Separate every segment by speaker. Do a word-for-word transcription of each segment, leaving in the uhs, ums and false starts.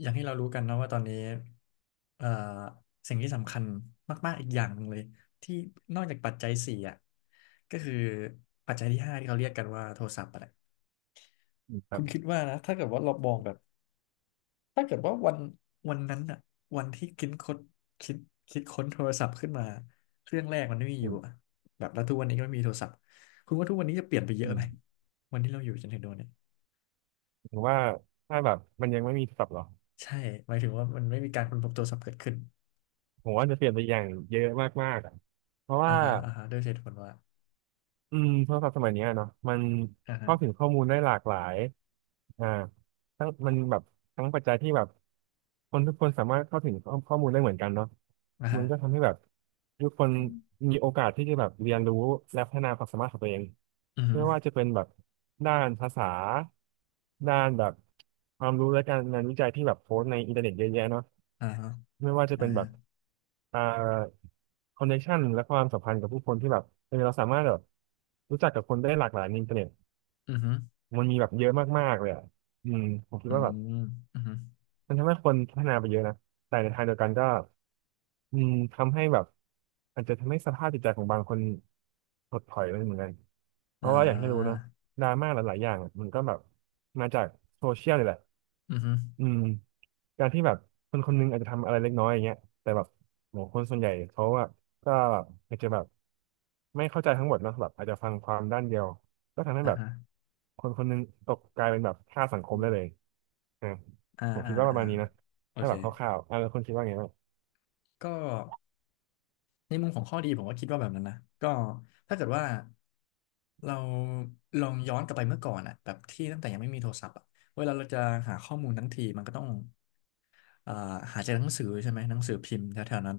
Speaker 1: อย่างที่เรารู้กันนะว่าตอนนี้เอ่อสิ่งที่สำคัญมากๆอีกอย่างหนึ่งเลยที่นอกจากปัจจัยสี่อ่ะก็คือปัจจัยที่ห้าที่เขาเรียกกันว่าโทรศัพท์อะไร
Speaker 2: อืมครั
Speaker 1: คุ
Speaker 2: บ
Speaker 1: ณคิดว่านะถ้าเกิดว่าเรามองแบบถ้าเกิดว่าวันวันนั้นอ่ะวันที่คิดค้นคิดคิดค้นโทรศัพท์ขึ้นมาเครื่องแรกมันไม่มีอ
Speaker 2: อื
Speaker 1: ยู่
Speaker 2: ม
Speaker 1: อะแบบแล้วทุกวันนี้ก็ไม่มีโทรศัพท์คุณว่าทุกวันนี้จะเปลี่ยนไปเย
Speaker 2: อื
Speaker 1: อะไห
Speaker 2: ม
Speaker 1: มวันที่เราอยู่จนถึงโดนเนี่ย
Speaker 2: ผมว่าถ้าแบบมันยังไม่มีศัพท์หรอ
Speaker 1: ใช่หมายถึงว่ามันไม่มีการค้นพบโทรศัพท์เกิดขึ้น
Speaker 2: ผมว่าจะเปลี่ยนไปอย่างเยอะมากๆอะเพราะ
Speaker 1: อ่า
Speaker 2: ว่า
Speaker 1: ฮะอ่าฮะด้วยเหตุผลว่า
Speaker 2: อืมโทรศัพท์สมัยเนี้ยเนาะมันเข้าถึ
Speaker 1: อ่า
Speaker 2: งข้อมูลได้หลากหลายอ่าทั้งมันแบบทั้งปัจจัยที่แบบคนทุกคนสามารถเข้าถึงข้อข้อมูลได้เหมือนกันเนาะ
Speaker 1: อ่า
Speaker 2: มั
Speaker 1: ฮะ
Speaker 2: นก็ทำให้แบบทุกคนมีโอกาสที่จะแบบเรียนรู้และพัฒนาความสามารถของตัวเอง
Speaker 1: อือฮึ
Speaker 2: ไม่ว่าจะเป็นแบบด้านภาษาด้านแบบความรู้และการงานวิจัยที่แบบโพสต์ในอินเทอร์เน็ตเยอะแยะเนาะ
Speaker 1: อ่าฮะ
Speaker 2: ไม่ว่าจะ
Speaker 1: อ่า
Speaker 2: เป็นแบ
Speaker 1: ฮะ
Speaker 2: บอ่าคอนเนคชันและความสัมพันธ์กับผู้คนที่แบบเออเราสามารถแบบรู้จักกับคนได้หลากหลายในอินเทอร์เน็ต
Speaker 1: อือฮึ
Speaker 2: มันมีแบบเยอะมากๆเลยอ่ะอืมผมคิด
Speaker 1: อื
Speaker 2: ว่าแบบ
Speaker 1: มอือฮึ
Speaker 2: มันทำให้คนพัฒนาไปเยอะนะแต่ในทางเดียวกันก็อืมทำให้แบบอาจจะทำให้สภาพจิตใจของบางคนถดถอยไปเหมือนกันเพ
Speaker 1: อ่า
Speaker 2: ราะว่าอย่างที่รู้เนอะดราม่าหลายๆอย่างอะมันก็แบบมาจากโซเชียลนี่แหละ
Speaker 1: อือฮึ
Speaker 2: อืมการที่แบบคนคนหนึงอาจจะทำอะไรเล็กน้อยอย่างเงี้ยแต่แบบโหคนส่วนใหญ่เขาอะก็อาจจะแบบไม่เข้าใจทั้งหมดเนอะแบบอาจจะฟังความด้านเดียวก็ทำให้
Speaker 1: อ่า
Speaker 2: แบบ
Speaker 1: ฮะ
Speaker 2: คนคนหนึงตกกลายเป็นแบบค่าสังคมได้เลยอ่า
Speaker 1: อ่า
Speaker 2: ผม
Speaker 1: อ่า
Speaker 2: คิดว่าประ
Speaker 1: อ่า
Speaker 2: มาณนี้นะ
Speaker 1: โอ
Speaker 2: ถ้า
Speaker 1: เค
Speaker 2: แบบคร่าวๆอ่าแล้วคนคิดว่าไงบ้าง
Speaker 1: ก็ในมุมของข้อดีผมก็คิดว่าแบบนั้นนะก็ถ้าเกิดว่าเราลองย้อนกลับไปเมื่อก่อนอะแบบที่ตั้งแต่ยังไม่มีโทรศัพท์อะเวลาเราจะหาข้อมูลทั้งทีมันก็ต้องอ่าหาจากหนังสือใช่ไหมหนังสือพิมพ์แถวๆนั้น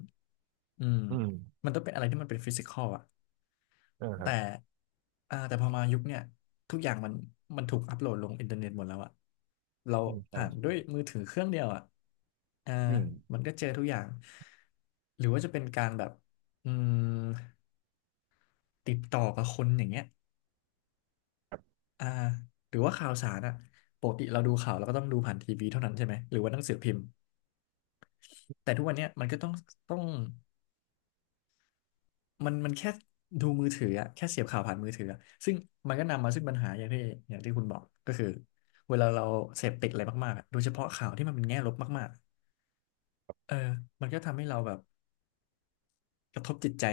Speaker 1: อืม
Speaker 2: อืม
Speaker 1: มันต้องเป็นอะไรที่มันเป็นฟิสิกอลอะ
Speaker 2: อ่าครั
Speaker 1: แต่
Speaker 2: บ
Speaker 1: อ่าแต่พอมายุคเนี่ยทุกอย่างมันมันถูกอัปโหลดลงอินเทอร์เน็ตหมดแล้วอะเรา
Speaker 2: อืมใช่
Speaker 1: ผ่านด้
Speaker 2: ใช่
Speaker 1: วยมือถือเครื่องเดียวอะอ่า
Speaker 2: อืม
Speaker 1: มันก็เจอทุกอย่างหรือว่าจะเป็นการแบบอืมติดต่อกับคนอย่างเงี้ยอ่าหรือว่าข่าวสารอะปกติเราดูข่าวเราก็ต้องดูผ่านทีวีเท่านั้นใช่ไหมหรือว่าหนังสือพิมพ์แต่ทุกวันเนี้ยมันก็ต้องต้อง มันมันแค่ดูมือถืออะแค่เสียบข่าวผ่านมือถืออะซึ่งมันก็นำมาซึ่งปัญหาอย่างที่อย่างที่คุณบอกก็คือเวลาเราเสพติดอะไรมากๆอะโดยเฉพาะข่าวที่มันเป็นแง่ลบมากๆเออมันก็ทำให้เราแบบกระทบจิตใจ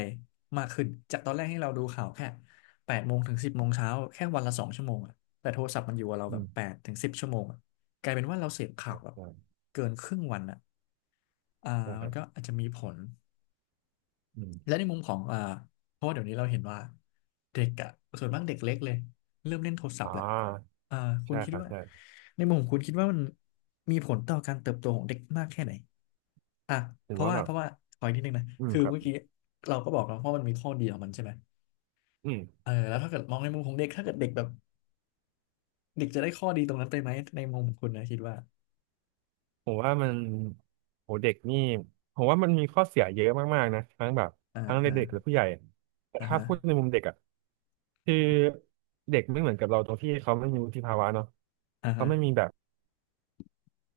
Speaker 1: มากขึ้นจากตอนแรกให้เราดูข่าวแค่แปดโมงถึงสิบโมงเช้าแค่วันละสองชั่วโมงอะแต่โทรศัพท์มันอยู่กับเรา
Speaker 2: อื
Speaker 1: แบบแป
Speaker 2: ม
Speaker 1: ดถึงสิบชั่วโมงอะกลายเป็นว่าเราเสพ
Speaker 2: ค
Speaker 1: ข่า
Speaker 2: รั
Speaker 1: ว
Speaker 2: บ
Speaker 1: แบบ
Speaker 2: ใช่
Speaker 1: เกินครึ่งวันอะอ่า
Speaker 2: ใช่ค
Speaker 1: มัน
Speaker 2: รับ
Speaker 1: ก็อาจจะมีผล
Speaker 2: อืม
Speaker 1: และในมุมของอ่าเพราะว่าเดี๋ยวนี้เราเห็นว่าเด็กอะส่วนมากเด็กเล็กเลยเริ่มเล่นโทรศัพ
Speaker 2: อ่
Speaker 1: ท์แหละ
Speaker 2: า
Speaker 1: อ่าคุณ
Speaker 2: ใช่
Speaker 1: คิ
Speaker 2: ค
Speaker 1: ด
Speaker 2: รับ
Speaker 1: ว่า
Speaker 2: ใช่
Speaker 1: ในมุมของคุณคิดว่ามันมีผลต่อการเติบโตของเด็กมากแค่ไหนอ่ะ
Speaker 2: ถื
Speaker 1: เพ
Speaker 2: อ
Speaker 1: ราะ
Speaker 2: ว่า
Speaker 1: ว่า
Speaker 2: แบ
Speaker 1: เพ
Speaker 2: บ
Speaker 1: ราะว่าขออีกนิดนึงนะ
Speaker 2: อืม
Speaker 1: คือ
Speaker 2: ครับ
Speaker 1: เมื่อกี้เราก็บอกแล้วว่ามันมีข้อดีของมันใช่ไหม
Speaker 2: อืม
Speaker 1: เออแล้วถ้าเกิดมองในมุมของเด็กถ้าเกิดเด็กแบบเด็กจะได้ข้อดีตรงนั้นไปไหมในมุมของคุณนะคิดว่า
Speaker 2: ผมว่ามันโหเด็กนี่ผมว่ามันมีข้อเสียเยอะมากๆนะทั้งแบบ
Speaker 1: อ่า
Speaker 2: ทั้งใน
Speaker 1: อ่า
Speaker 2: เด็กและผู้ใหญ่แต่
Speaker 1: อ่า
Speaker 2: ถ้า
Speaker 1: ฮะ
Speaker 2: พูดในมุมเด็กอ่ะคือเด็กไม่เหมือนกับเราตรงที่เขาไม่มีวุฒิภาวะเนาะ
Speaker 1: อ่า
Speaker 2: เขา
Speaker 1: ฮะ
Speaker 2: ไม่มีแบบ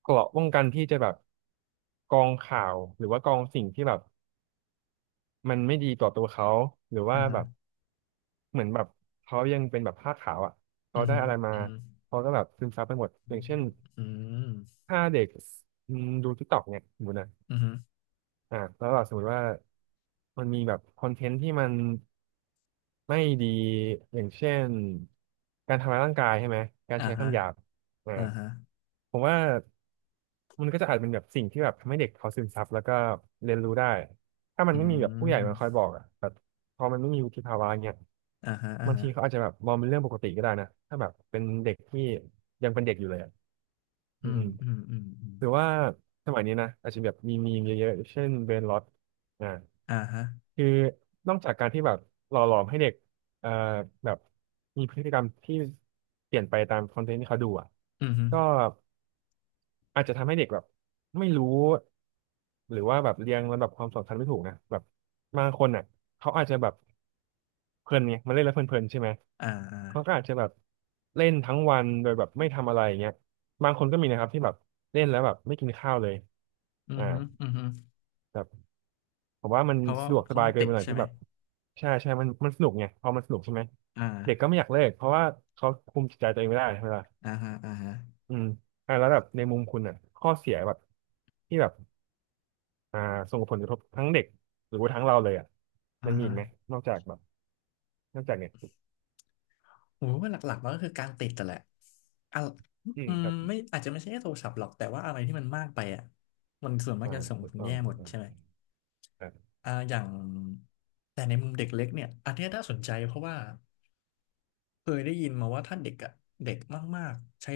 Speaker 2: เกราะป้องกันที่จะแบบกรองข่าวหรือว่ากรองสิ่งที่แบบมันไม่ดีต่อตัวเขาหรือว่า
Speaker 1: อ่า
Speaker 2: แบ
Speaker 1: ฮะ
Speaker 2: บเหมือนแบบเขายังเป็นแบบผ้าขาวอ่ะ
Speaker 1: อื
Speaker 2: เขาได้
Speaker 1: ม
Speaker 2: อะไรมา
Speaker 1: อืม
Speaker 2: เขาก็แบบซึมซับไปหมด
Speaker 1: อื
Speaker 2: อย่าง
Speaker 1: ม
Speaker 2: เช่น
Speaker 1: อืม
Speaker 2: ถ้าเด็กอืมดูทิกตอกเนี่ยสมมตินะ
Speaker 1: อืม
Speaker 2: อ่าแล้วแบบสมมติว่ามันมีแบบคอนเทนต์ที่มันไม่ดีอย่างเช่นการทำร้ายร่างกายใช่ไหมการ
Speaker 1: อ่า
Speaker 2: ใช้
Speaker 1: ฮะ
Speaker 2: คำหยาบอ่า
Speaker 1: อ่าฮะ
Speaker 2: ผมว่ามันก็จะอาจเป็นแบบสิ่งที่แบบทำให้เด็กเขาซึมซับแล้วก็เรียนรู้ได้ถ้ามั
Speaker 1: อื
Speaker 2: นไม่มีแบบผู้ใหญ่มาคอย
Speaker 1: ม
Speaker 2: บอกอ่ะแบบพอมันไม่มีวุฒิภาวะเงี้ย
Speaker 1: อ่าฮะอ่า
Speaker 2: บาง
Speaker 1: ฮะ
Speaker 2: ทีเขาอาจจะแบบมองเป็นเรื่องปกติก็ได้นะถ้าแบบเป็นเด็กที่ยังเป็นเด็กอยู่เลยอ่ะ
Speaker 1: อื
Speaker 2: อืม
Speaker 1: มอืมอืมอืม
Speaker 2: หรือว่าสมัยนี้นะอาจจะแบบมีมีมเยอะๆเช่นเบรนล็อตอ่า
Speaker 1: อ่าฮะ
Speaker 2: คือนอกจากการที่แบบหล่อหลอมให้เด็กเอ่อแบบมีพฤติกรรมที่เปลี่ยนไปตามคอนเทนต์ที่เขาดูอ่ะ
Speaker 1: อืมฮึ
Speaker 2: ก็อาจจะทำให้เด็กแบบไม่รู้หรือว่าแบบเรียงลำดับความสำคัญไม่ถูกนะแบบบางคนอ่ะเขาอาจจะแบบเพลินไงมันเล่นแล้วเพลินๆใช่ไหม
Speaker 1: อ่าอ่า
Speaker 2: เขาก็อาจจะแบบเล่นทั้งวันโดยแบบไม่ทำอะไรอย่างเงี้ยบางคนก็มีนะครับที่แบบเล่นแล้วแบบไม่กินข้าวเลย
Speaker 1: อืม
Speaker 2: อ่า
Speaker 1: ฮึอืมฮึ
Speaker 2: แบบผมว่ามัน
Speaker 1: เพราะว่า
Speaker 2: สะดวกส
Speaker 1: เขา
Speaker 2: บาย
Speaker 1: ต้อง
Speaker 2: เกิ
Speaker 1: ติ
Speaker 2: นไป
Speaker 1: ด
Speaker 2: หน่อย
Speaker 1: ใช่
Speaker 2: ที่
Speaker 1: ไหม
Speaker 2: แบบใช่ใช่มันมันสนุกไงพอมันสนุกใช่ไหม
Speaker 1: อ่า
Speaker 2: เด็กก็ไม่อยากเลิกเพราะว่าเขาคุมจิตใจตัวเองไม่ได้ใช่ไหมล่ะ
Speaker 1: อ่าฮะอ่าฮะ
Speaker 2: อืมอ่าแล้วแบบในมุมคุณอ่ะข้อเสียแบบที่แบบอ่าส่งผลกระทบทั้งเด็กหรือว่าทั้งเราเลยอ่ะ
Speaker 1: อ่า
Speaker 2: มันมี
Speaker 1: ฮะ
Speaker 2: อีกไหมนอกจากแบบนอกจากเนี่ย
Speaker 1: โหว่าหลักๆมันก็คือการติดแต่นแหละอ่ะ
Speaker 2: อื
Speaker 1: อื
Speaker 2: ม
Speaker 1: ม
Speaker 2: ครับ
Speaker 1: ไม่อาจจะไม่ใช่แค่โทรศัพท์หรอกแต่ว่าอะไรที่มันมากไปอ่ะมันส่วนมาก
Speaker 2: อ่า
Speaker 1: จะส่ง
Speaker 2: ถู
Speaker 1: ผ
Speaker 2: ก
Speaker 1: ล
Speaker 2: ต้อง
Speaker 1: แย่ห
Speaker 2: ถู
Speaker 1: ม
Speaker 2: ก
Speaker 1: ด
Speaker 2: ต้อง
Speaker 1: ใช่ไหม
Speaker 2: ครับ
Speaker 1: อ่าอย่างแต่ในมุมเด็กเล็กเนี่ยอันเนี้ยน่าสนใจเพราะว่า เคยได้ยินมาว่าถ้าเด็กอะเด็กมากๆใช้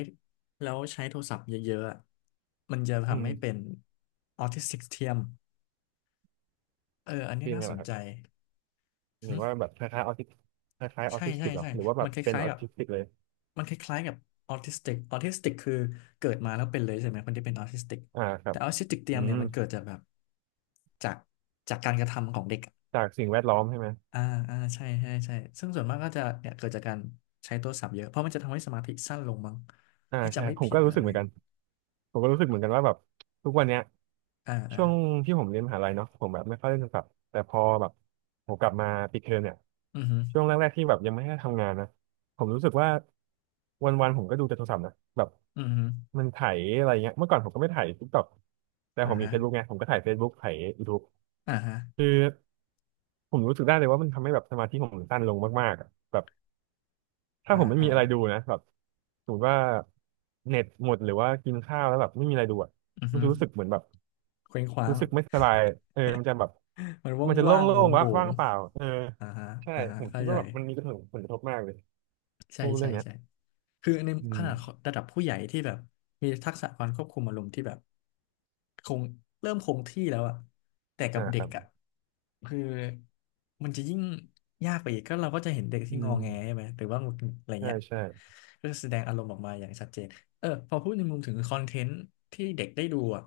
Speaker 1: แล้วใช้โทรศัพท์เยอะๆอะมันจะ
Speaker 2: อื
Speaker 1: ทำให้เป็น
Speaker 2: ม
Speaker 1: ออทิสติกเทียมเอออันนี้
Speaker 2: เป็น
Speaker 1: น่า
Speaker 2: ไง
Speaker 1: สน
Speaker 2: ล่ะครั
Speaker 1: ใจ
Speaker 2: บหรื
Speaker 1: หึ
Speaker 2: อว่าแบบคล้ายๆออทิสคล้ายๆออ
Speaker 1: ใช่
Speaker 2: ทิส
Speaker 1: ใช่
Speaker 2: ติกเหรอ
Speaker 1: ใช่
Speaker 2: หรือว่าแบ
Speaker 1: มั
Speaker 2: บ
Speaker 1: นค
Speaker 2: เป็น
Speaker 1: ล้าย
Speaker 2: อ
Speaker 1: ๆ
Speaker 2: อ
Speaker 1: กับ
Speaker 2: ทิสติกเลย
Speaker 1: มันคล้ายๆกับออทิสติกออทิสติกคือเกิดมาแล้วเป็นเลยใช่ไหมคนทจ่เป็นออทิสติก
Speaker 2: อ่าครั
Speaker 1: แต่
Speaker 2: บ
Speaker 1: ออทิสติกเที
Speaker 2: อื
Speaker 1: ยมเนี่
Speaker 2: ม
Speaker 1: ยมันเกิดจากแบบจากจากการกระทำของเด็กอะ
Speaker 2: จากสิ่งแวดล้อมใช่ไหม
Speaker 1: อ่าอ่าใช่ใช่ใช่ซึ่งส่วนมากก็จะเนี่ยเกิดจากการใช้โทรศัพท์เยอะเพราะมันจะทำให้สมาธิสั้นลงมั้ง
Speaker 2: อ่า
Speaker 1: ถ้า
Speaker 2: ใช่
Speaker 1: จำไม่
Speaker 2: ผม
Speaker 1: ผิด
Speaker 2: ก็
Speaker 1: นะ
Speaker 2: รู้
Speaker 1: อะ
Speaker 2: สึก
Speaker 1: ไร
Speaker 2: เหมือนกันผมก็รู้สึกเหมือนกันว่าแบบทุกวันเนี้ย
Speaker 1: อ่าอ่า
Speaker 2: ช่วงที่ผมเรียนมหาลัยเนาะผมแบบไม่ค่อยเล่นโทรศัพท์แต่พอแบบผมกลับมาปิดเทอมเนี่ย
Speaker 1: อือฮึ
Speaker 2: ช่วงแรกๆที่แบบยังไม่ได้ทำงานนะผมรู้สึกว่าวันๆผมก็ดูแต่โทรศัพท์นะแบบ
Speaker 1: อือฮึ
Speaker 2: มันไถอะไรเงี้ยเมื่อก่อนผมก็ไม่ไถทิกตอกแต่
Speaker 1: อ่า
Speaker 2: ผมมี
Speaker 1: ฮะ
Speaker 2: Facebook ไงผมก็ไถ่าย Facebook ไถ่าย YouTube
Speaker 1: อ่าฮะ
Speaker 2: คือผมรู้สึกได้เลยว่ามันทำให้แบบสมาธิผมสั้นลงมากๆอะแบบ ถ้า
Speaker 1: อ่า
Speaker 2: ผมไม่
Speaker 1: อ่า
Speaker 2: มีอะไรดูนะแบบสมมติว่าเน็ตหมดหรือว่ากินข้าวแล้วแบบไม่มีอะไรดูอ่ะ
Speaker 1: อือ
Speaker 2: มัน
Speaker 1: ฮึ
Speaker 2: จะรู้สึกเหมือนแบบ
Speaker 1: เคว้งคว้า
Speaker 2: รู้
Speaker 1: ง
Speaker 2: สึกไม่สบายเออมันจะแบบ
Speaker 1: มันว่า
Speaker 2: มั
Speaker 1: ง
Speaker 2: นจะ
Speaker 1: ว่าง
Speaker 2: โล่
Speaker 1: โหว
Speaker 2: ง
Speaker 1: ง
Speaker 2: ๆ
Speaker 1: โห
Speaker 2: ว่า
Speaker 1: ว
Speaker 2: งว่า
Speaker 1: ง
Speaker 2: งเปล่าเออ
Speaker 1: อ่าฮะ
Speaker 2: ใช่
Speaker 1: อ่าฮะ
Speaker 2: ผม
Speaker 1: เข้า
Speaker 2: คิด
Speaker 1: ใจ
Speaker 2: ว่าแบบมันมีกระทบผลกระทบมากเลย
Speaker 1: ใช่
Speaker 2: พูดเรื่
Speaker 1: ใช่
Speaker 2: องเนี้ย
Speaker 1: ใช่คือใน
Speaker 2: อื
Speaker 1: ข
Speaker 2: ม
Speaker 1: นาดระดับผู้ใหญ่ที่แบบมีทักษะการควบคุมอารมณ์ที่แบบคงเริ่มคงที่แล้วอะแต่กั
Speaker 2: อ่า
Speaker 1: บเด็
Speaker 2: ค
Speaker 1: ก
Speaker 2: รับ
Speaker 1: อะคือมันจะยิ่งยากไปอีก ก็เราก็จะเห็นเด็ก
Speaker 2: อื
Speaker 1: ที่งอ
Speaker 2: ม
Speaker 1: แงใช่ไหม หรือว่าหงุดหงิดอะไร
Speaker 2: ใช่
Speaker 1: เงี้ย
Speaker 2: ใช่
Speaker 1: ก็จะแสดงอารมณ์ออกมาอย่างชัดเจนเออพอพูดในมุมถึงคอนเทนต์ที่เด็กได้ดูอะ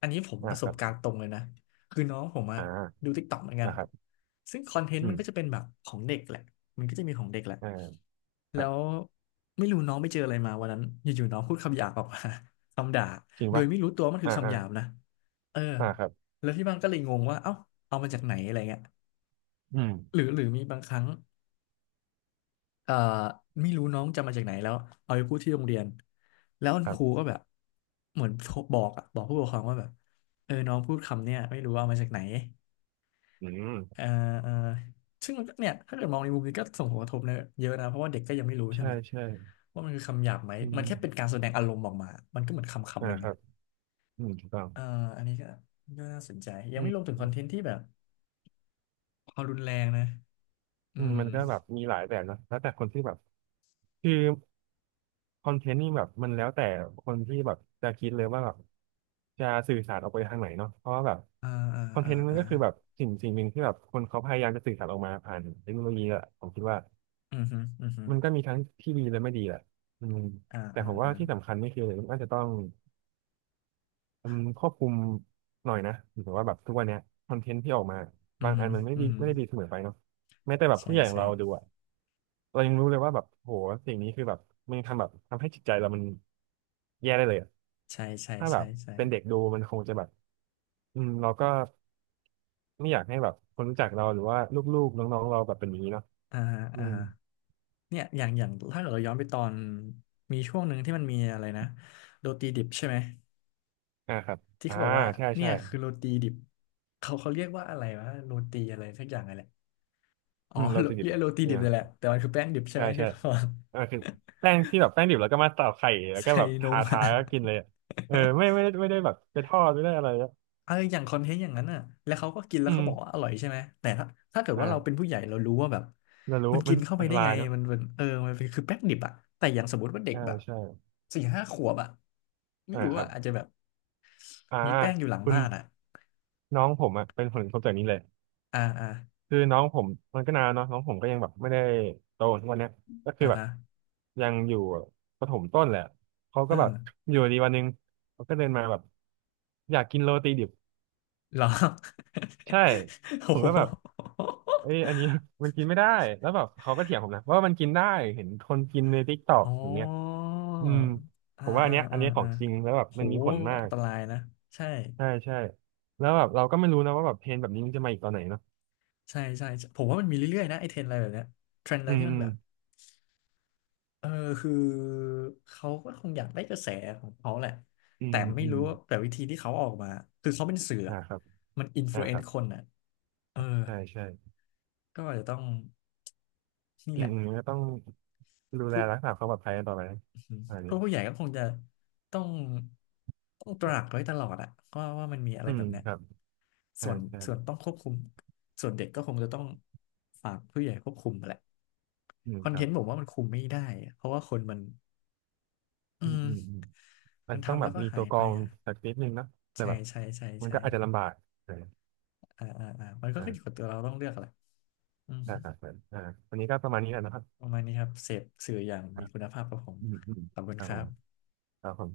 Speaker 1: อันนี้ผม
Speaker 2: อ่า
Speaker 1: ประส
Speaker 2: ค
Speaker 1: บ
Speaker 2: รั
Speaker 1: การ
Speaker 2: บ
Speaker 1: ณ์ตรงเลยนะคือน้องผม
Speaker 2: อ
Speaker 1: อะดู
Speaker 2: ่า
Speaker 1: t ิกต็อกเหมือนกัน
Speaker 2: อ่าครับ
Speaker 1: ซึ่งคอนเทนต์
Speaker 2: อื
Speaker 1: มั
Speaker 2: ม
Speaker 1: นก็จะเป็นแบบของเด็กแหละมันก็จะมีของเด็กแหละ
Speaker 2: อ่าค
Speaker 1: แล้
Speaker 2: รับ
Speaker 1: วไม่รู้น้องไปเจออะไรมาวันนั้นอยู่ๆน้องพูดคำหยาบออกมา คำด่า
Speaker 2: จริง
Speaker 1: โดย
Speaker 2: ปะ
Speaker 1: ไม่รู้ตัวว่ามันคื
Speaker 2: อ่า
Speaker 1: อคำ
Speaker 2: อ่า
Speaker 1: หยาบนะเออ
Speaker 2: อ่าครับ
Speaker 1: แล้วที่บ้านก็เลยงงว่าเอ้าเอามาจากไหนอะไรเงี้ย
Speaker 2: อืม
Speaker 1: หรือหรือมีบางครั้งเอ่อไม่รู้น้องจำมาจากไหนแล้วเอาไปพูดที่โรงเรียนแล้วคุณ
Speaker 2: ครั
Speaker 1: ครู
Speaker 2: บ
Speaker 1: ก็แบบเหมือนโทรบอกอะบอกผู้ปกครองว่าแบบเออน้องพูดคำเนี่ยไม่รู้ว่าเอามาจากไหน
Speaker 2: อืม
Speaker 1: เอ่อเอ่อซึ่งมันก็เนี่ยถ้าเกิดมองในมุมนี้ก็ส่งผลกระทบเนอะเยอะนะ เพราะว่าเด็กก็ยังไม่รู้ใช่
Speaker 2: ใช่
Speaker 1: ไหม
Speaker 2: ใช่
Speaker 1: ว่ามันคือคำหยาบไหม
Speaker 2: อื
Speaker 1: มัน
Speaker 2: ม
Speaker 1: แค่เป็นการแสดงอารมณ์ออกมามันก็เหมือนคำ
Speaker 2: อ่า
Speaker 1: คำหนึ่ง
Speaker 2: ครั
Speaker 1: อ่ะ
Speaker 2: บอืมถูกต้อง
Speaker 1: เอ่ออันนี้ก็ก็น่าสนใจ ยังไม่รวมถึงคอนเทนต์ที่แบบความรุนแรงนะอื
Speaker 2: อืม
Speaker 1: ม
Speaker 2: มันก็แบบมีหลายแบบนะแล้วแต่คนที่แบบคือคอนเทนต์นี่แบบมันแล้วแต่คนที่แบบจะคิดเลยว่าแบบจะสื่อสารออกไปทางไหนเนาะเพราะว่าแบบ
Speaker 1: อ่า
Speaker 2: คอน
Speaker 1: อ่า
Speaker 2: เท
Speaker 1: อ่า
Speaker 2: นต์มัน
Speaker 1: อ่า
Speaker 2: ก็คือแบบสิ่งสิ่งหนึ่งที่แบบคนเขาพยายามจะสื่อสารออกมาผ่านเทคโนโลยีอะผมคิดว่า
Speaker 1: อืมฮึอืมฮึ
Speaker 2: มันก็มีทั้งที่ดีและไม่ดีแหละอืม
Speaker 1: อ่า
Speaker 2: แต่
Speaker 1: อ่า
Speaker 2: ผมว่า
Speaker 1: อ่า
Speaker 2: ที่สำคัญนี่คือมันอาจจะต้องอืมควบคุมหน่อยนะหรือว่าแบบทุกวันเนี้ยคอนเทนต์ที่ออกมา
Speaker 1: อืม
Speaker 2: บาง
Speaker 1: ฮึ
Speaker 2: อันมันไม่
Speaker 1: อื
Speaker 2: ดี
Speaker 1: มฮึ
Speaker 2: ไม่ได้ดีเสมอไปเนาะแม้แต่แบบ
Speaker 1: ใช่
Speaker 2: ผู้ใหญ่อย่าง
Speaker 1: ใช่
Speaker 2: เราดูอะ เรายังรู้เลยว่าแบบโหสิ่งนี้คือแบบมันทำแบบทำให้จิตใจเรามันแย่ได้เลยอะ
Speaker 1: ใช่ใช่
Speaker 2: ถ้าแบ
Speaker 1: ใช่
Speaker 2: บ
Speaker 1: ใช่
Speaker 2: เป็นเด็กดูมันคงจะแบบอืมเราก็ไม่อยากให้แบบคนรู้จักเราหรือว่าลูกๆน้องๆเราแบบเป็นอย่างนี้เนาะ
Speaker 1: อ่าฮะ
Speaker 2: อื
Speaker 1: อ่า
Speaker 2: ม
Speaker 1: ฮะเนี่ยอย่างอย่างถ้าเกิดเราย้อนไปตอนมีช่วงหนึ่งที่มันมีอะไรนะโดตีดิบใช่ไหม
Speaker 2: อ่าครับ
Speaker 1: ที่
Speaker 2: อ่า
Speaker 1: เขาบอกว่า
Speaker 2: ใช่
Speaker 1: เนี่
Speaker 2: ใช่
Speaker 1: ยคือโรตีดิบเขาเขาเรียกว่าอะไรวะโรตีอะไรสักอย่างอะไรแหละอ๋อ
Speaker 2: อืมเรา
Speaker 1: โร
Speaker 2: ติดดิ
Speaker 1: เรี
Speaker 2: บ
Speaker 1: ย
Speaker 2: เ
Speaker 1: กโรตีดิ
Speaker 2: นี่
Speaker 1: บ
Speaker 2: ย
Speaker 1: เลยแหละแต่มันคือแป้งดิบใช่
Speaker 2: ใช่
Speaker 1: ไหมที่
Speaker 2: ใช่
Speaker 1: เขาบอก
Speaker 2: อ่าคือแป้งที่แบบแป้งดิบแล้วก็มาตอกไข่ แล้วก็
Speaker 1: ใส่
Speaker 2: แบบ
Speaker 1: น
Speaker 2: ทา
Speaker 1: มอะ
Speaker 2: ทา ก็กินเลยอะเออไม่ไม่ได้ไม่ได้แบบไปทอดไม่ได้อะไรอะ
Speaker 1: เอออย่างคอนเทนต์อย่างนั้นน่ะแล้วเขาก็กินแล้
Speaker 2: อื
Speaker 1: วเขาบอกว่า
Speaker 2: ม
Speaker 1: อร่อยใช่ไหมแต่ถ้าถ้าเกิดว่าเราเป็น
Speaker 2: อ่า
Speaker 1: ผู้ใหญ่เรารู้ว่าแบบ
Speaker 2: เรา
Speaker 1: มั
Speaker 2: รู้
Speaker 1: น
Speaker 2: มั
Speaker 1: กิ
Speaker 2: น
Speaker 1: นเข้าไป
Speaker 2: อันต
Speaker 1: ได้
Speaker 2: รา
Speaker 1: ไง
Speaker 2: ยเนาะ
Speaker 1: มันเป็นเออมันเป็นคือแป้งดิบอะแต่อย่างสมมติว่าเด็ก
Speaker 2: ใช่
Speaker 1: แบบ
Speaker 2: ใช่
Speaker 1: สี่ห้าขวบอะไม่
Speaker 2: อ่า
Speaker 1: รู้
Speaker 2: ครั
Speaker 1: อะ
Speaker 2: บ
Speaker 1: อาจจะแบบ
Speaker 2: อ่า
Speaker 1: มีแป้งอยู่หลัง
Speaker 2: คุณ
Speaker 1: บ้านอะ
Speaker 2: น้องผมอ่ะเป็นผลกระทบจากนี้เลย
Speaker 1: อ่าอ่า
Speaker 2: คือน้องผมมันก็นานแล้วเนาะน้องผมก็ยังแบบไม่ได้โตทุกวันเนี้ยก็คื
Speaker 1: อ่า
Speaker 2: อแบบ
Speaker 1: ฮะ
Speaker 2: ยังอยู่ประถมต้นแหละเขา
Speaker 1: เอ
Speaker 2: ก็แบ
Speaker 1: อ
Speaker 2: บอยู่ดีวันหนึงเขาก็เดินมาแบบอยากกินโรตีดิบ
Speaker 1: เหรอ
Speaker 2: ใช่ ผ
Speaker 1: โอ้
Speaker 2: ม
Speaker 1: โห
Speaker 2: ก็แบบเอ้ยอันนี้ มันกินไม่ได้แล้วแบบเขาก็เถียงผมนะว่ามันกินได้เห็นคนกินในทิกตอก
Speaker 1: อ๋อ
Speaker 2: อย่างเงี้ยอืม
Speaker 1: อ่า
Speaker 2: ผมว่าอัน
Speaker 1: อ่า
Speaker 2: เนี้ยอัน
Speaker 1: อ่า
Speaker 2: เนี้ยขอ
Speaker 1: อ่า
Speaker 2: งจริงแล้วแบบ
Speaker 1: โห
Speaker 2: มันมีผลมา
Speaker 1: อั
Speaker 2: ก
Speaker 1: นตรายนะใช่
Speaker 2: ใช่ใช่แล้วแบบเราก็ไม่รู้นะว่าแบบเพลงแบบนี้มันจะมาอีกตอนไหนเนาะ
Speaker 1: ใช่ใช่ใช่ผมว่ามันมีเรื่อยๆ นะไอเทรนด์อะไรแบบเนี้ยเทรนด์อะไร
Speaker 2: อืม
Speaker 1: ที่มั
Speaker 2: อื
Speaker 1: น
Speaker 2: ม
Speaker 1: แบบเออคือเขาก็คงอยากได้กระแสของเขาแหละ
Speaker 2: อื
Speaker 1: แต่
Speaker 2: ม
Speaker 1: ไม่
Speaker 2: อืม
Speaker 1: รู้ว่าแต่วิธีที่เขาออกมาคือเขาเป็นสื่อ
Speaker 2: อ่า
Speaker 1: อะ
Speaker 2: ครับ
Speaker 1: มันอิม l
Speaker 2: อ่า
Speaker 1: u e n เอ
Speaker 2: ครั
Speaker 1: น์
Speaker 2: บ
Speaker 1: คนอ่ะเออ
Speaker 2: ใช่ใช่
Speaker 1: ก็อาจจะต้องนี่
Speaker 2: อื
Speaker 1: แห
Speaker 2: ม
Speaker 1: ละ
Speaker 2: อืมก็ต้องดูแลรักษาความปลอดภัยต่อไป
Speaker 1: อืม
Speaker 2: อะไร
Speaker 1: พว
Speaker 2: นี้
Speaker 1: กผู้ใหญ่ก็คงจะต้องต้องตราักไว้ตลอดอะก็ว่าว่ามันมีอะไร
Speaker 2: อื
Speaker 1: แบ
Speaker 2: ม
Speaker 1: บเนี้ย
Speaker 2: ครับใช่
Speaker 1: ส่วน
Speaker 2: ใช่
Speaker 1: ส่วนต้องควบคุมส่วนเด็กก็คงจะต้องฝากผู้ใหญ่ควบคุมแหละ
Speaker 2: อืม
Speaker 1: คอ
Speaker 2: ค
Speaker 1: นเท
Speaker 2: รับ
Speaker 1: นต์ผมว่ามันคุมไม่ได้อะเพราะว่าคนมันอื
Speaker 2: อืม
Speaker 1: ม
Speaker 2: อืมอืมอาจ
Speaker 1: มัน
Speaker 2: จะต้อง
Speaker 1: ทำ
Speaker 2: แบ
Speaker 1: แล้
Speaker 2: บ
Speaker 1: วก็
Speaker 2: มีตั
Speaker 1: หา
Speaker 2: ว
Speaker 1: ย
Speaker 2: กร
Speaker 1: ไป
Speaker 2: อง
Speaker 1: อ่ะ
Speaker 2: สักนิดนึงเนอะแต่
Speaker 1: ใช่
Speaker 2: แบบ
Speaker 1: ใช่ใช่
Speaker 2: มัน
Speaker 1: ใช่
Speaker 2: ก็อาจจะลำบากเออ
Speaker 1: อ่าอ่าอ่ามันก็
Speaker 2: อ่า
Speaker 1: ขึ้นอยู่กับตัวเราต้องเลือกแหละอืม
Speaker 2: ได้
Speaker 1: ฮึ
Speaker 2: ครับเอออ่าวันนี้ก็ประมาณนี้แหละนะครับ
Speaker 1: ประมาณนี้ครับเสพสื่ออย่าง
Speaker 2: ค
Speaker 1: มี
Speaker 2: รับ
Speaker 1: คุณภาพครับผม
Speaker 2: อืมอืม
Speaker 1: ขอบคุณ
Speaker 2: ครั
Speaker 1: ค
Speaker 2: บผ
Speaker 1: รั
Speaker 2: ม
Speaker 1: บ
Speaker 2: ครับผม